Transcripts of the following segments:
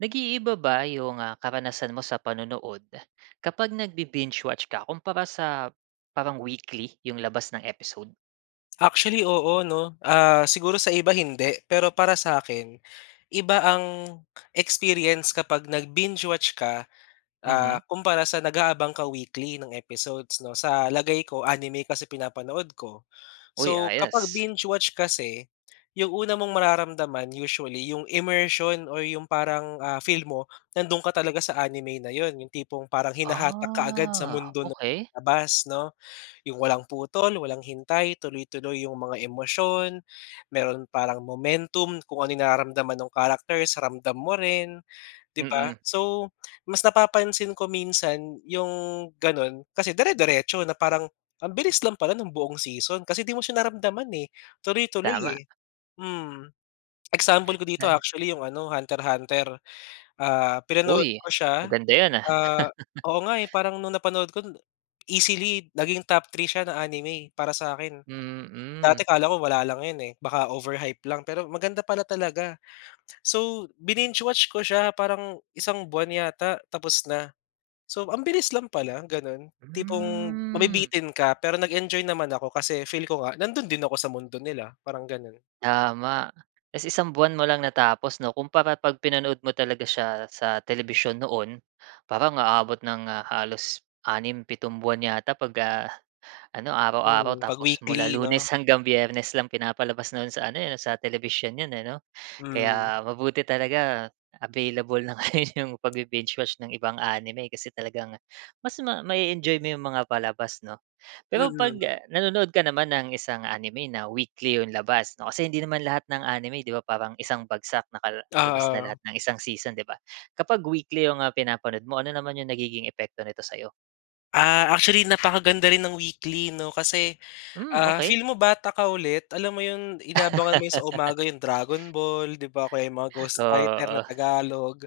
Nag-iiba ba yung, ah, karanasan mo sa panonood, kapag nagbi binge watch ka, kumpara sa parang weekly yung labas ng episode? Actually, oo 'no, ah, siguro sa iba hindi, pero para sakin, iba ang experience kapag nag binge watch ka, ah, Mhm. kumpara sa nag-aabang ka weekly ng episodes 'no. Sa lagay ko, anime kasi pinapanood ko. Uy, So, kapag ayos. binge-watch kasi, yung una mong mararamdaman usually yung immersion or yung parang, ah, feel mo nandun ka talaga sa anime na iyon. Yung tipong parang hinahatak kaagad sa Ah, mundo ng okey. labas 'no, yung walang putol, walang hintay, tuloy-tuloy yung mga emosyon, meron parang momentum, kung ano yung nararamdaman nung characters, ramdam mo rin, di ba? Mhm. So mas napapansin ko minsan, yung ganun kasi dire-diretso na, parang ang bilis lang pala nung buong season, kasi di mo siya naramdaman eh, tuloy-tuloy Tama. eh. Mm, example ko dito [unintelligible] actually yung ano, Hunter Hunter, ah, pinanood Uy, ko siya, maganda yan ah. ah oo nga eh, parang nung napanood ko, easily naging top 3 siya na anime para sakin. Mm. Dati kala ko wala lang iyon eh, baka overhype lang, pero maganda pala talaga. So bininge-watch ko siya, parang isang buwan yata tapos na. So ang bilis lang pala, ganun, tipong Hmm. mabibitin ka, pero nag-enjoy naman ako kasi feel ko nga nandoon din ako sa mundo nila, parang ganun. Tama. Tapos isang buwan mo lang natapos 'no kumpara pag pinanood mo talaga siya sa telebisyon noon, parang aabot ng ah, halos 6, 7 buwan yata pagka ano, araw-araw Mm, pag tapos mula weekly no? Lunes hanggang Biyernes lang pinapalabas noon sa ano eh, sa telebisyon iyon eh, no. Mm. Kaya mabuti talaga available na ngayon yung pagbibinge-watch ng ibang anime kasi talagang mas ma ma-eenjoy mo yung mga palabas, no? Pero pag, Mm. ah, nanonood ka naman ng isang anime na weekly yung labas, no? Kasi hindi naman lahat ng anime, 'di ba, parang isang bagsak nakalabas na lahat Oo. ng isang season, 'di ba? Kapag weekly yung, ah, mga pinapanood mo, ano naman yung nagiging epekto nito sa iyo? Ah, actually napakaganda rin ng weekly, 'no? Kasi, Hmm, ah, okey. feel mo bata ka ulit, alam mo 'yon, inaabangan mo 'yon sa umaga 'yong Dragon Ball, 'di ba, o kaya mga Ghost Fighter na Oo. Tagalog.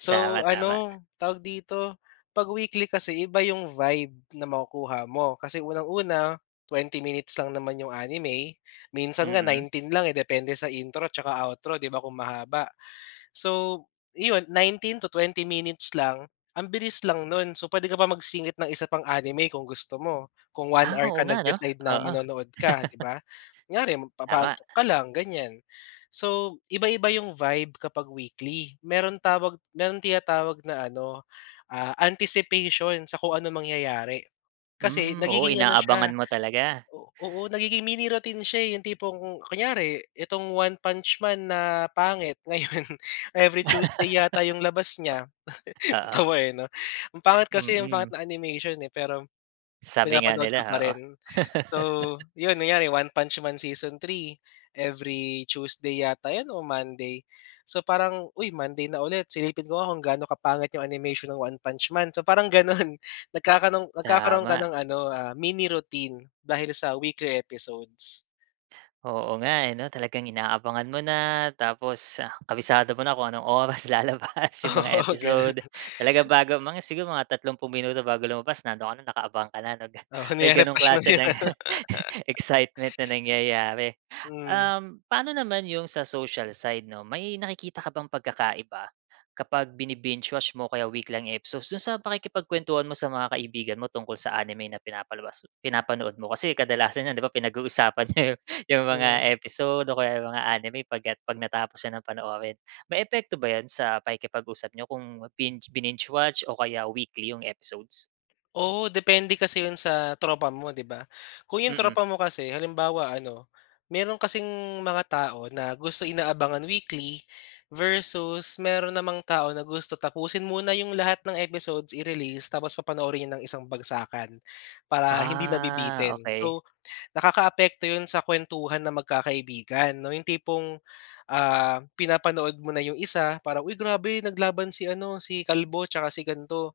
So, Tama, tama. ano tawag dito? 'Pag weekly kasi iba 'yong vibe na makukuha mo kasi unang-una, 20 minutes lang naman 'yong anime, minsan nga Mm. 19 lang eh, depende sa intro 'tsaka outro, 'di ba, kung mahaba. So, 'yon 19-20 minutes lang, ang bilis lang no'n so, puwede ka pa magsingit ng isa pang anime kung gusto mo, kung 1 Ah, hour oo ka nga 'no. nag-decide na Oo. manonood ka, 'di ba? Kunyari Tama. magpapaantok ka lang, ganyan. So, iba-iba 'yong vibe kapag weekly, mayro'n tawag may tinatawag na ano, ah, anticipation sa kung anong mangyayari. Kasi, Hmm, oo, nagiging ano siya inaabangan mo talaga. o oo, nagiging mini routine siya eh, 'yong tipong ku kunyari, itong One Punch Man na, pangit ngayon, every Tuesday yata 'yong labas niya. Oo. Natawa eh, 'no. Ang pangit kasi, ang pangit Mm. ng animation eh, pero, Sabi nga pinapanood nila, ko pa oo. rin. So, 'yon kunyari One Punch Man season 3 every Tuesday yata 'yon, o Monday. So parang, "Uy! Monday na ulit silipin ko nga kung gaano kapangit 'yong animation ng One Punch Man", so, parang gano'n. Nagkakaroon nagkakaroon ka Tama. ng ano, ah, mini routine dahil sa weekly episodes. Oo nga, eh, 'no, talagang inaabangan mo na, tapos kabisado mo na kung anong oras lalabas 'yong mga Oo, episode. gano'n. Talaga bago, mga siguro mga, 30 minuto bago lumabas nandoon ka na nakaabang ka na, 'no, ga Oo, may gano'ng nire-refresh mo na klase 'yong ng ano. excitement na nangyayari. Hmm. Um, paano naman 'yong sa social side 'no, may nakikita ka bang pagkakaiba, kapag bini-binge-watch mo, kaya week lang episodes, do'n sa pakikipagkuwentuhan mo sa mga kaibigan mo tungkol sa anime na pinapalabas pinapanood mo, kasi kadalasan niyan, 'di ba, pinag-uusapan niyo 'yong Hmm. mga episode, o kaya 'yong mga anime pagka 'pag natapos niyo ng panoorin. May epekto ba yan sa pakikipag-usap niyo kung binge bininge-watch, o kaya weekly 'yong episodes? Oo, depende kasi 'yon sa tropa mo, 'di ba? Kung 'yong Mm. tropa mo kasi halimbawa ano, meron kasing mga tao na gusto inaabangan weekly versus meron namang tao na gusto tapusin muna 'yong lahat ng episodes i-release tapos papanoorin 'yon ng isang bagsakan, para hindi Ah, nabibitin. okey. So, nakakaapekto 'yon sa kuwentuhan ng magkakaibigan, 'no, 'yong tipong, ah, pinapanood mo na 'yong isa para, "Uy grabe naglaban si ano, si kalbo 'tsaka si gan'to",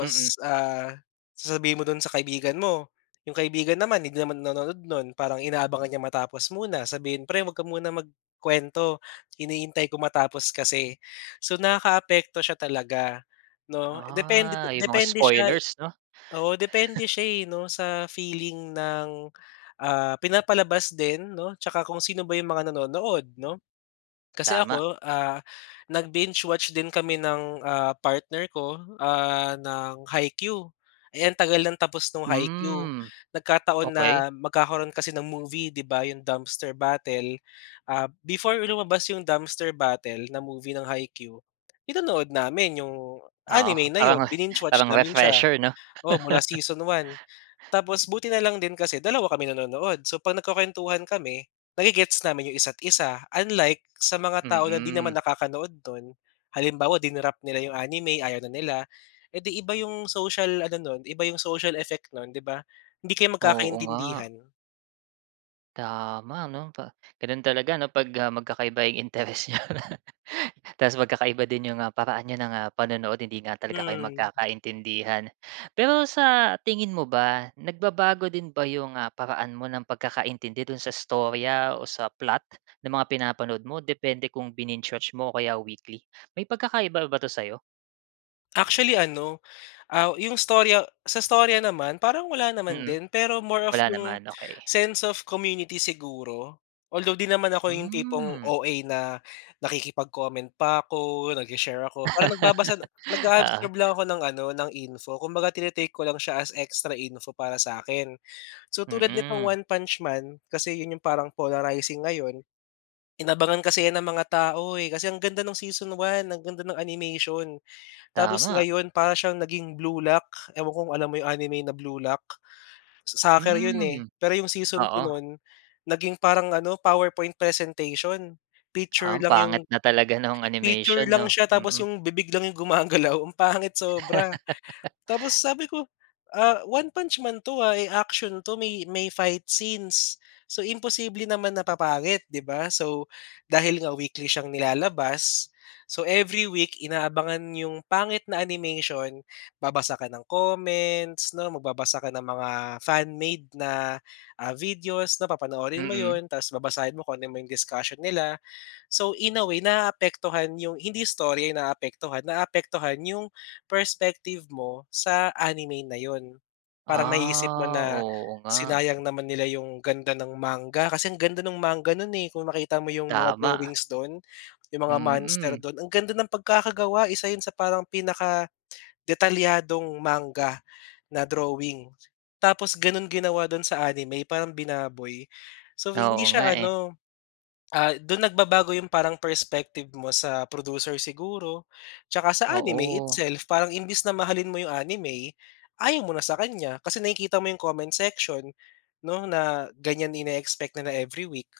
Mm. ah, sasabihin mo do'n sa kaibigan mo, 'yong kaibigan naman hindi naman nanonood no'n, parang inaabangan niya matapos muna, sabihin, "Pre huwag ka muna magkuwento, hinihintay ko matapos kasi". So, nakakaapekto siya talaga, 'no, depende Ah, 'yong mga depende siya spoilers, 'no? oo, depende siya eh, 'no, sa feeling ng, ah, pinapalabas din, 'no, 'tsaka kung sino ba 'yong mga nanonood 'no? Kasi Tama. ako, ah, nag-binge-watch din kami ng, ah, partner ko, ah, ng Haikyu. Eh, ang tagal ng tapos nung Haikyu, Hmm, nagkataon okey. na magkakaroon kasi ng movie, 'di ba, 'yong Dumpster Battle, ah, before lumabas 'yong Dumpster Battle na movie ng Haikyu, pinanood namin yung Oo, anime na parang 'yon. Bininge-watch parang namin siya, refresher, 'no? oo, mula season 1, tapos, buti na lang din kasi dalawa kami nanonood. So, 'pag nagkukuwentuhan kami na-ge-gets namin 'yong isa't isa. Unlike, sa mga tao na 'di naman Mm. nakakanood no'n. Halimbawa, di-nrop nila 'yong anime, ayaw na nila, edi iba 'yong social ano no'n, iba 'yong social effect no'n 'di ba? Hindi kayo Oo nga. magkakaintindihan. Tama 'no, pa gano'n talaga 'no 'pag, ah, magkakaiba yung interes niyo. Ta's magkakaiba din yung, ah, paraan niyo ng, ah, panonood, hindi nga talaga kayo Hmm. magkakaintindihan. Pero sa tingin mo ba, nagbabago din ba yung, ah, paraan mo ng pagkakaintindi dun sa istorya o sa plot ng mga pinapanood mo, depende kung bininge watch mo o kaya weekly? May pagkakaiba ba 'to sa'yo? Actually, ano, aw yung istorya sa istorya naman, parang wala naman Mm, din. Pero more of wala yung naman. Okey. sense of community siguro. Although di naman ako yung tipong Hmm. OA na nakikipag-comment pa ako, nagshi-share ako. Parang nagbabasa Oo. nag-a-absorb lang ako ng ano, ng info. Kumbaga tini-take ko lang siya as extra info para sa'kin. So, tulad nitong Mm. One Punch Man, kasi 'yon yung parang polarizing ngayon, inabangan kasi 'yan ng mga tao, eh, kasi ang ganda ng Season 1, ang ganda nung animation. Tapos Tama. ngayon para siyang naging Blue Luck, ewan ko kung alam mo yung anime na Blue Luck. Sa soccer 'yon, eh, Hmm, pero yung Season 2 oo. no'n, naging parang ano, PowerPoint presentation. Ha, Picture ang lang yung pangit na talaga nung picture animation lang 'no. siya tapos Mm. yung bibig lang yung gumagalaw, ang pangit sobra. Tapos sabi ko, ah, One Punch Man 'to, ah. Eh, action 'to, may may fight scenes. So, imposible naman na papangit, 'di ba? So, dahil nga weekly siyang nilalabas, so every week inaabangan yung pangit na animation, babasa ka ng comments 'no, magbabasa ka ng mga fan made na, ah, videos, 'na papanoorin mo Mm. 'yon, ta's babasahin mo kung ano man yung discussion nila. So, in a way naaapektuhan yung hindi istorya yung naapektuhan naaapektuhan yung perspective mo sa anime na 'yon. Parang naiisip mo Ah, na, oo nga. sinayang naman nila yung ganda ng manga kasi ang ganda nung manga no'n, eh, kung makita mo yung mga Tama. drawings do'n, yung mga monster Mm. do'n, ang ganda ng pagkakagawa. Isa 'yon sa parang pinaka-detalyadong manga na drawing. Tapos gano'n ginawa do'n sa anime, parang binaboy. So, hindi Oo nga, siya eh. ano ah, dun nagbabago yung parang perspective mo sa producer siguro tsaka sa anime Oo. itself, parang imbes na mahalin mo yung anime, ayaw mo na sa kaniya kasi nakikita mo yung comment section 'no, na ganiyan ine-expect na na every week.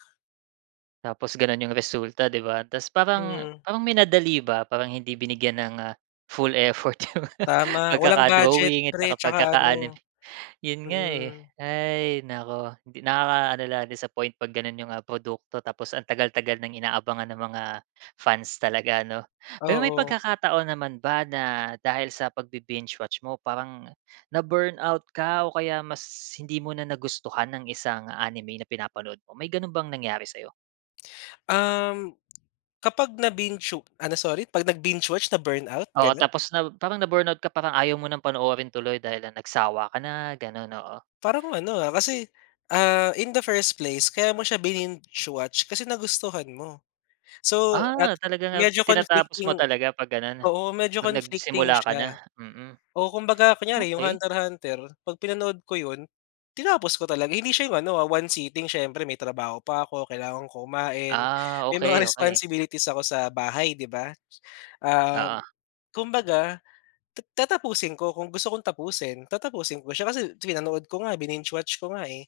Tapos gano'n 'yong resulta, 'di ba? Tapos parang Hmm. parang minadali ba, parang hindi binigyan ng, ah, full effort yung Tama. Walang budget pagkaka-drawing at pre tsaka tsaka ano pagkaka-anime. 'Yon nga, eh. mm. Hay naku! Hindi nakakaano lang, disappoint 'pag gano'n 'yong, ah, produkto tapos ang tagal-tagal ng inaabangan ng mga fans talaga 'no? Pero may Oo. pagkakataon naman ba na dahil sa pag-bi-binge-watch mo parang na-burnout ka o kaya mas hindi mo na nagustuhan ang isang anime na pinapanood mo? May gano'n bang nangyari sa'yo? Um, kapag nabinge wa ano, sorry? 'Pag nagbinge-watch na-burnout, Oo, ganun? tapos na parang na burnout ka, parang ayaw mo ng panoorin tuloy dahil lang nagsawa ka na, ganun, oo? Parang ano, ah, kasi, ah, in the first place kaya mo siya bininge-watch kasi nagustuhan mo. So, at Ah, talagang, ah, medyo tinatapos mo conflicting talaga 'pag gano'n? oo. Medyo 'Pag conflicting nagsimula ka na, siya mm. oo. Kumbaga kunyari, 'yong Okey. Hunter, Hunter. 'Pag pinanood ko 'yon, tinapos ko talaga. Hindi siya 'yong ano, ah, one seating. Siyempre, may trabaho pa ako, kailangan ko kumain, Ah, may mga okey, okey. responsibilities ako sa bahay, 'di ba? Ah, Oo. kumbaga, ta tatapusin ko kung gusto kong tapusin. Tatapusin ko siya kasi pinanood ko nga, bininge-watch ko nga, eh.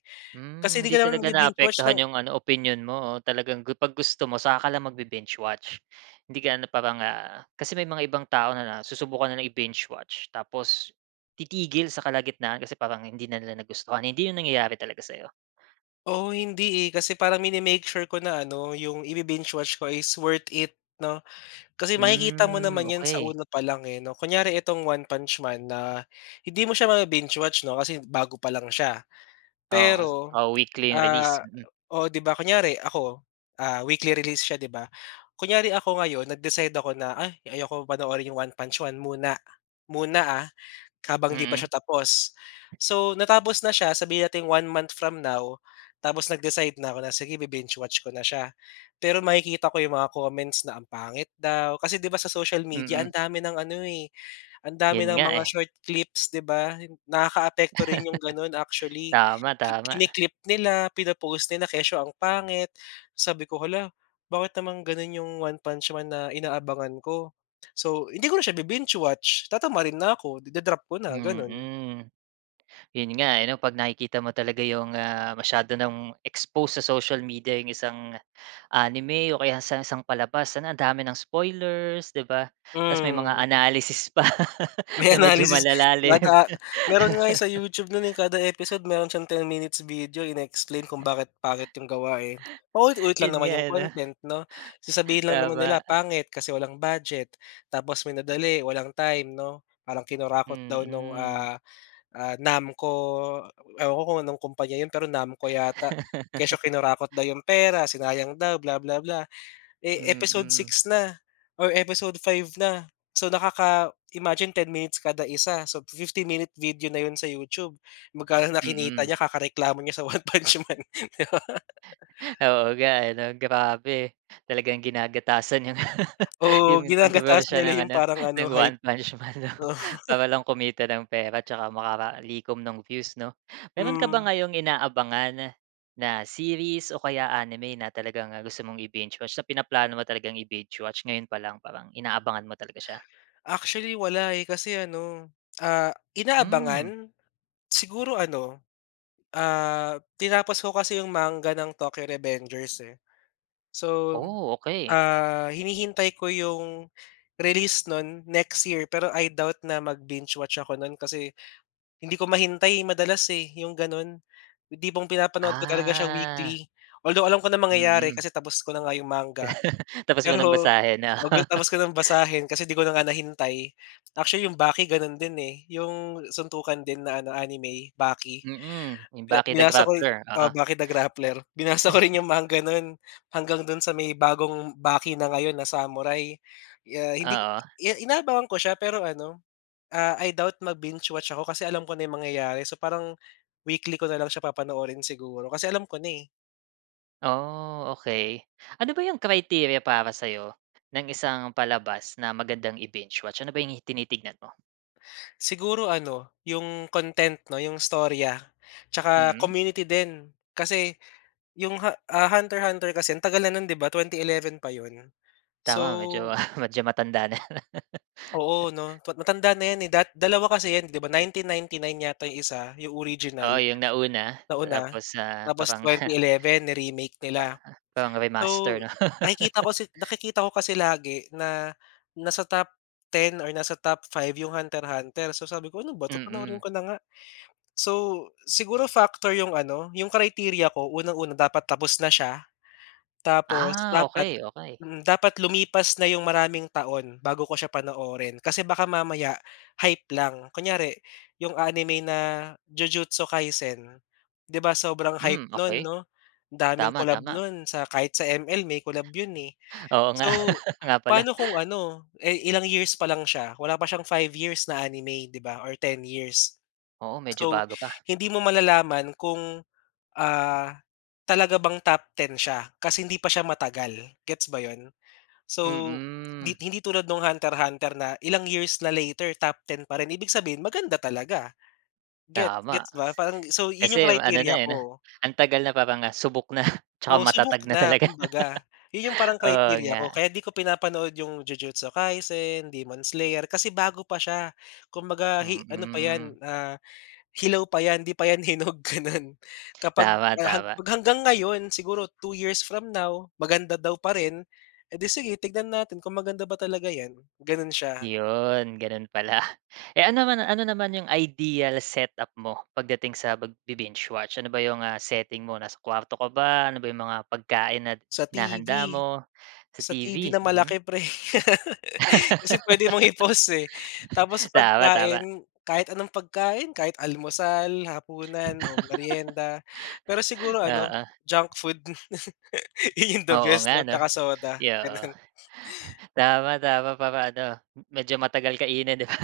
Kasi Mm. di Hindi ka naman talaga magbi-binge-watch naapektuhan ng 'yong ano, opinyon mo o talagang 'pag gusto mo saka ka lang mag-bi-binge-watch. Hindi ka ano, parang, ah, kasi may mga ibang tao na susubukan na lang i-binge watch tapos titigil sa kalagitnaan kasi parang hindi na nila nagustuhan. Hindi yun nangyayari talaga sa'yo? Oo. Hindi, eh. Kasi parang mini-make sure ko na ano, 'yong i-bi-binge-watch ko is worth it 'no. Kasi makikita mo Mm, naman yan sa okey. una pa lang, eh 'no. Kunyari itong One Punch Man na hindi mo siya mabi-binge-watch 'no, kasi bago pa lang siya. Oo, s Pero, oo. Weekly ang release, ah mm. oo, 'di ba kunyari ako, ah, weekly release siya, 'di ba? Kunyari ako ngayon nag-decide ako na, "Ay ayaw kong panoorin 'yong One Punch Man muna." Muna, ah, habang 'di pa siya Mm. tapos. So, natapos na siya, sabihin nating 1 month from now tapos nag-decide na ako na, "Sige, bi-binge-watch ko na siya." Pero makikita ko 'yong mga comments na ang pangit daw. Kasi 'di ba sa social media Mm. ang dami ng ano, eh, ang dami Yun ng nga, mga eh. short clips, 'di ba? Nakakaapekto rin 'yong gano'n actually. Tama, tama. Kini-clip nila, pina-post nila, kesyo ang pangit. Sabi ko, "Hala, bakit naman gano'n 'yong One Punch Man na inaabangan ko?" So, hindi ko na siya bi-binge-watch. Tatamarin na ako. Ida-drop ko na, gano'n. Mm. Yun nga, eh, ano, 'pag nakikita mo talaga yung, ah, masyado nang expose sa social media yung isang anime o kaya sa isang palabas ang dami ng spoilers, di ba? Tapos may mga Mm. analysis pa May na medyo analysis wa malalalim. da meron nga sa YouTube no'n, eh. Kada episode meron siyang 10 minutes video, ine-explain kung bakit pangit 'yong gawa, eh. Paulit-ulit lang Yun naman nga, 'yong eh, 'no? content 'no? Sasabihin lang naman Tama. nila pangit kasi walang budget tapos minadali, walang time, 'no? Parang kinurakot daw nung, Mm. ah, ah, NAMCO ewan ko, kung anong kumpanya 'yon, pero NAMCO yata. Kesyo kinurakot daw 'yong pera, sinayang daw, bla bla bla. Eh, episode Mm. 6 na or episode 5 na. So, nakaka imagine 10 minutes kada 1. So, 50 minute video na yun sa YouTube. Magkano na kinita Mm. niya kakareklamo niya sa One Punch Man. Oo nga, eh, 'no? Grabe! Talagang ginagatasan 'yong Oo, yung ginagatasan kontrobersiya nila ng yung ano, parang ano, ng hype. One Punch Man 'no para lang kumita ng pera tsaka makalikom ng views 'no? Meron ka ba Hmm. ngayong inaabangan na series o kaya anime na talagang gusto mong i-binge-watch na pinaplano mo talagang i-binge-watch ngayon pa lang parang inaabangan mo talaga siya? Actually, wala, eh. Kasi ano, ah, Mm. inaabangan? Siguro ano, ah, tinapos ko kasi 'yong manga ng Tokyo Revengers, eh. So, Oh, okey. ah, hinihintay ko 'yong release no'n next year, pero I doubt na mag-binge-watch ako no'n kasi hindi ko mahintay madalas, eh, 'yong gano'n. Yung tipong pinapanood ko talaga siya Ah. weekly. Although alam ko na mangyayari Mm. kasi tapos ko na nga 'yong manga, Tapos mo ng pero basahin 'no? tapos ko ng basahin kasi 'di ko na nga nahintay. Actually, 'yong Baki gano'n din, eh, 'yong suntukan din na ano, anime, Baki. Mm, 'yong Bi Baki The binasa ko Grappler, oo. oo. Baki the Grappler. Binasa ko rin 'yong manga nun hanggang do'n sa may bagong Baki na ngayon na samurai, ah, hindi Oo. i inaabangan ko siya, pero ano, ah, I doubt mag-binge-watch ako kasi alam ko na yung mangyayari. So, parang weekly ko na lang siya papanoorin siguro kasi alam ko na, eh. Oh, okey. Ano ba yung criteria para sa'yo ng isang palabas na magandang i-binge watch? Ano ba yung hi tinitignan mo? Siguro, ano, yung content, 'no, yung istorya, tsaka Mm. community din. Kasi yung ha ah, Hunter hunter kasi ang tagal na nun, 'di ba, 2011 pa yun. Tama, medyo, So ah, medyo matanda na. Oo, 'no. Pa matanda na 'yan, eh, da 2 kasi 'yan, 'di ba, 1999 yata yung 1, yung original, Oo, yung nauna. nauna. Tapos, ah, Tapos parang twenty eleven ni-remake Pana nila. parang So, remaster, 'no? nakikita ko si nakikita ko kasi lagi na nasa top 10 or nasa top 5 yung Hunter-hunter. So, sabi ko, "Ano ba 'to, panoorin Mm. ko na nga." So, siguro factor yung ano, yung criteria ko. Unang-una, dapat tapos na siya, tapos Ah, dapat okey, okey. mm. Dapat, lumipas na yung maraming taon bago ko siya panoorin. Kasi baka mamaya, hype lang, kunyari yung anime na Jujutsu Kaisen, 'di ba, sobrang hype Hmm, no'n okey. 'no, daming Tama, collab tama. no'n sa kahit sa ML, may collab yun, eh. Oo nga. So, Oo nga pala. pa'no kung ano, eh, ilang years pa lang siya, wala pa siyang 5 years na anime, 'di ba, or 10 years. Oo, medyo So, bago pa. hindi mo malalaman kung, ah, talaga bang top 10 siya kasi hindi pa siya matagal, gets ba 'yon? So, 'di Mm. hindi tulad noong Hunter hunter na ilang years na later, top 10 pa rin. Ibig sabihin, maganda talaga, get Tama. gets ba, Kasi parang so, yun kasi yung ano na, criteria eh, 'no, ko. ang tagal na parang, ah, subok na. Tsaka Oo, matatag subok na na, talaga. kumbaga. Yun yung parang Oo criteria ko nga. kaya 'di ko pinapanood yung Jujutsu Kaisen, Demon Slayer, kasi bago pa siya. Kumbaga hi ano pa Mm. 'yan, ah, hilaw pa 'yan, 'di pa 'yan hinog, gano'n. Kapag, Tama, ah, hag tama. hanggang ngayon, siguro 2 years from now, maganda daw pa rin, edi sige, tignan natin kung maganda ba talaga 'yan, gano'n siya. 'Yon, gano'n pala. Eh, ano naman ano naman yung ideal set up mo, pagdating sa pagbi-binge watch? Ano ba yung, ah, setting mo, nasa kuwarto ka ba? Ano ba yung mga pagkain at Sa hinahanda TV. mo? Sa Sa TV TV, na mm. malaki, pre. Kasi puwede mong i-pause, eh. Tapos sa Tama, tama. pagkain, kahit anong pagkain, kahit almusal, hapunan, o merienda. Pero siguro ano, Oo. junk food. Yun yung the Oo best nga, 'no, 'no. tsaka soda, Ay, oo. gano'n. Tama, tama, para ano, medyo matagal kainin, 'di ba?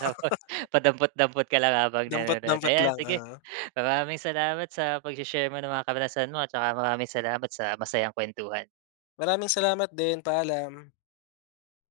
Tapos padampot-dampot ka lang habang Dampot, nanonood. dampot Ayan, lang, sige, oo. maraming salamat sa pagshe-share mo ng mga karanasan mo at tsaka maraming salamat sa masayang kuwentuhan. Maraming salamat din. Paalam.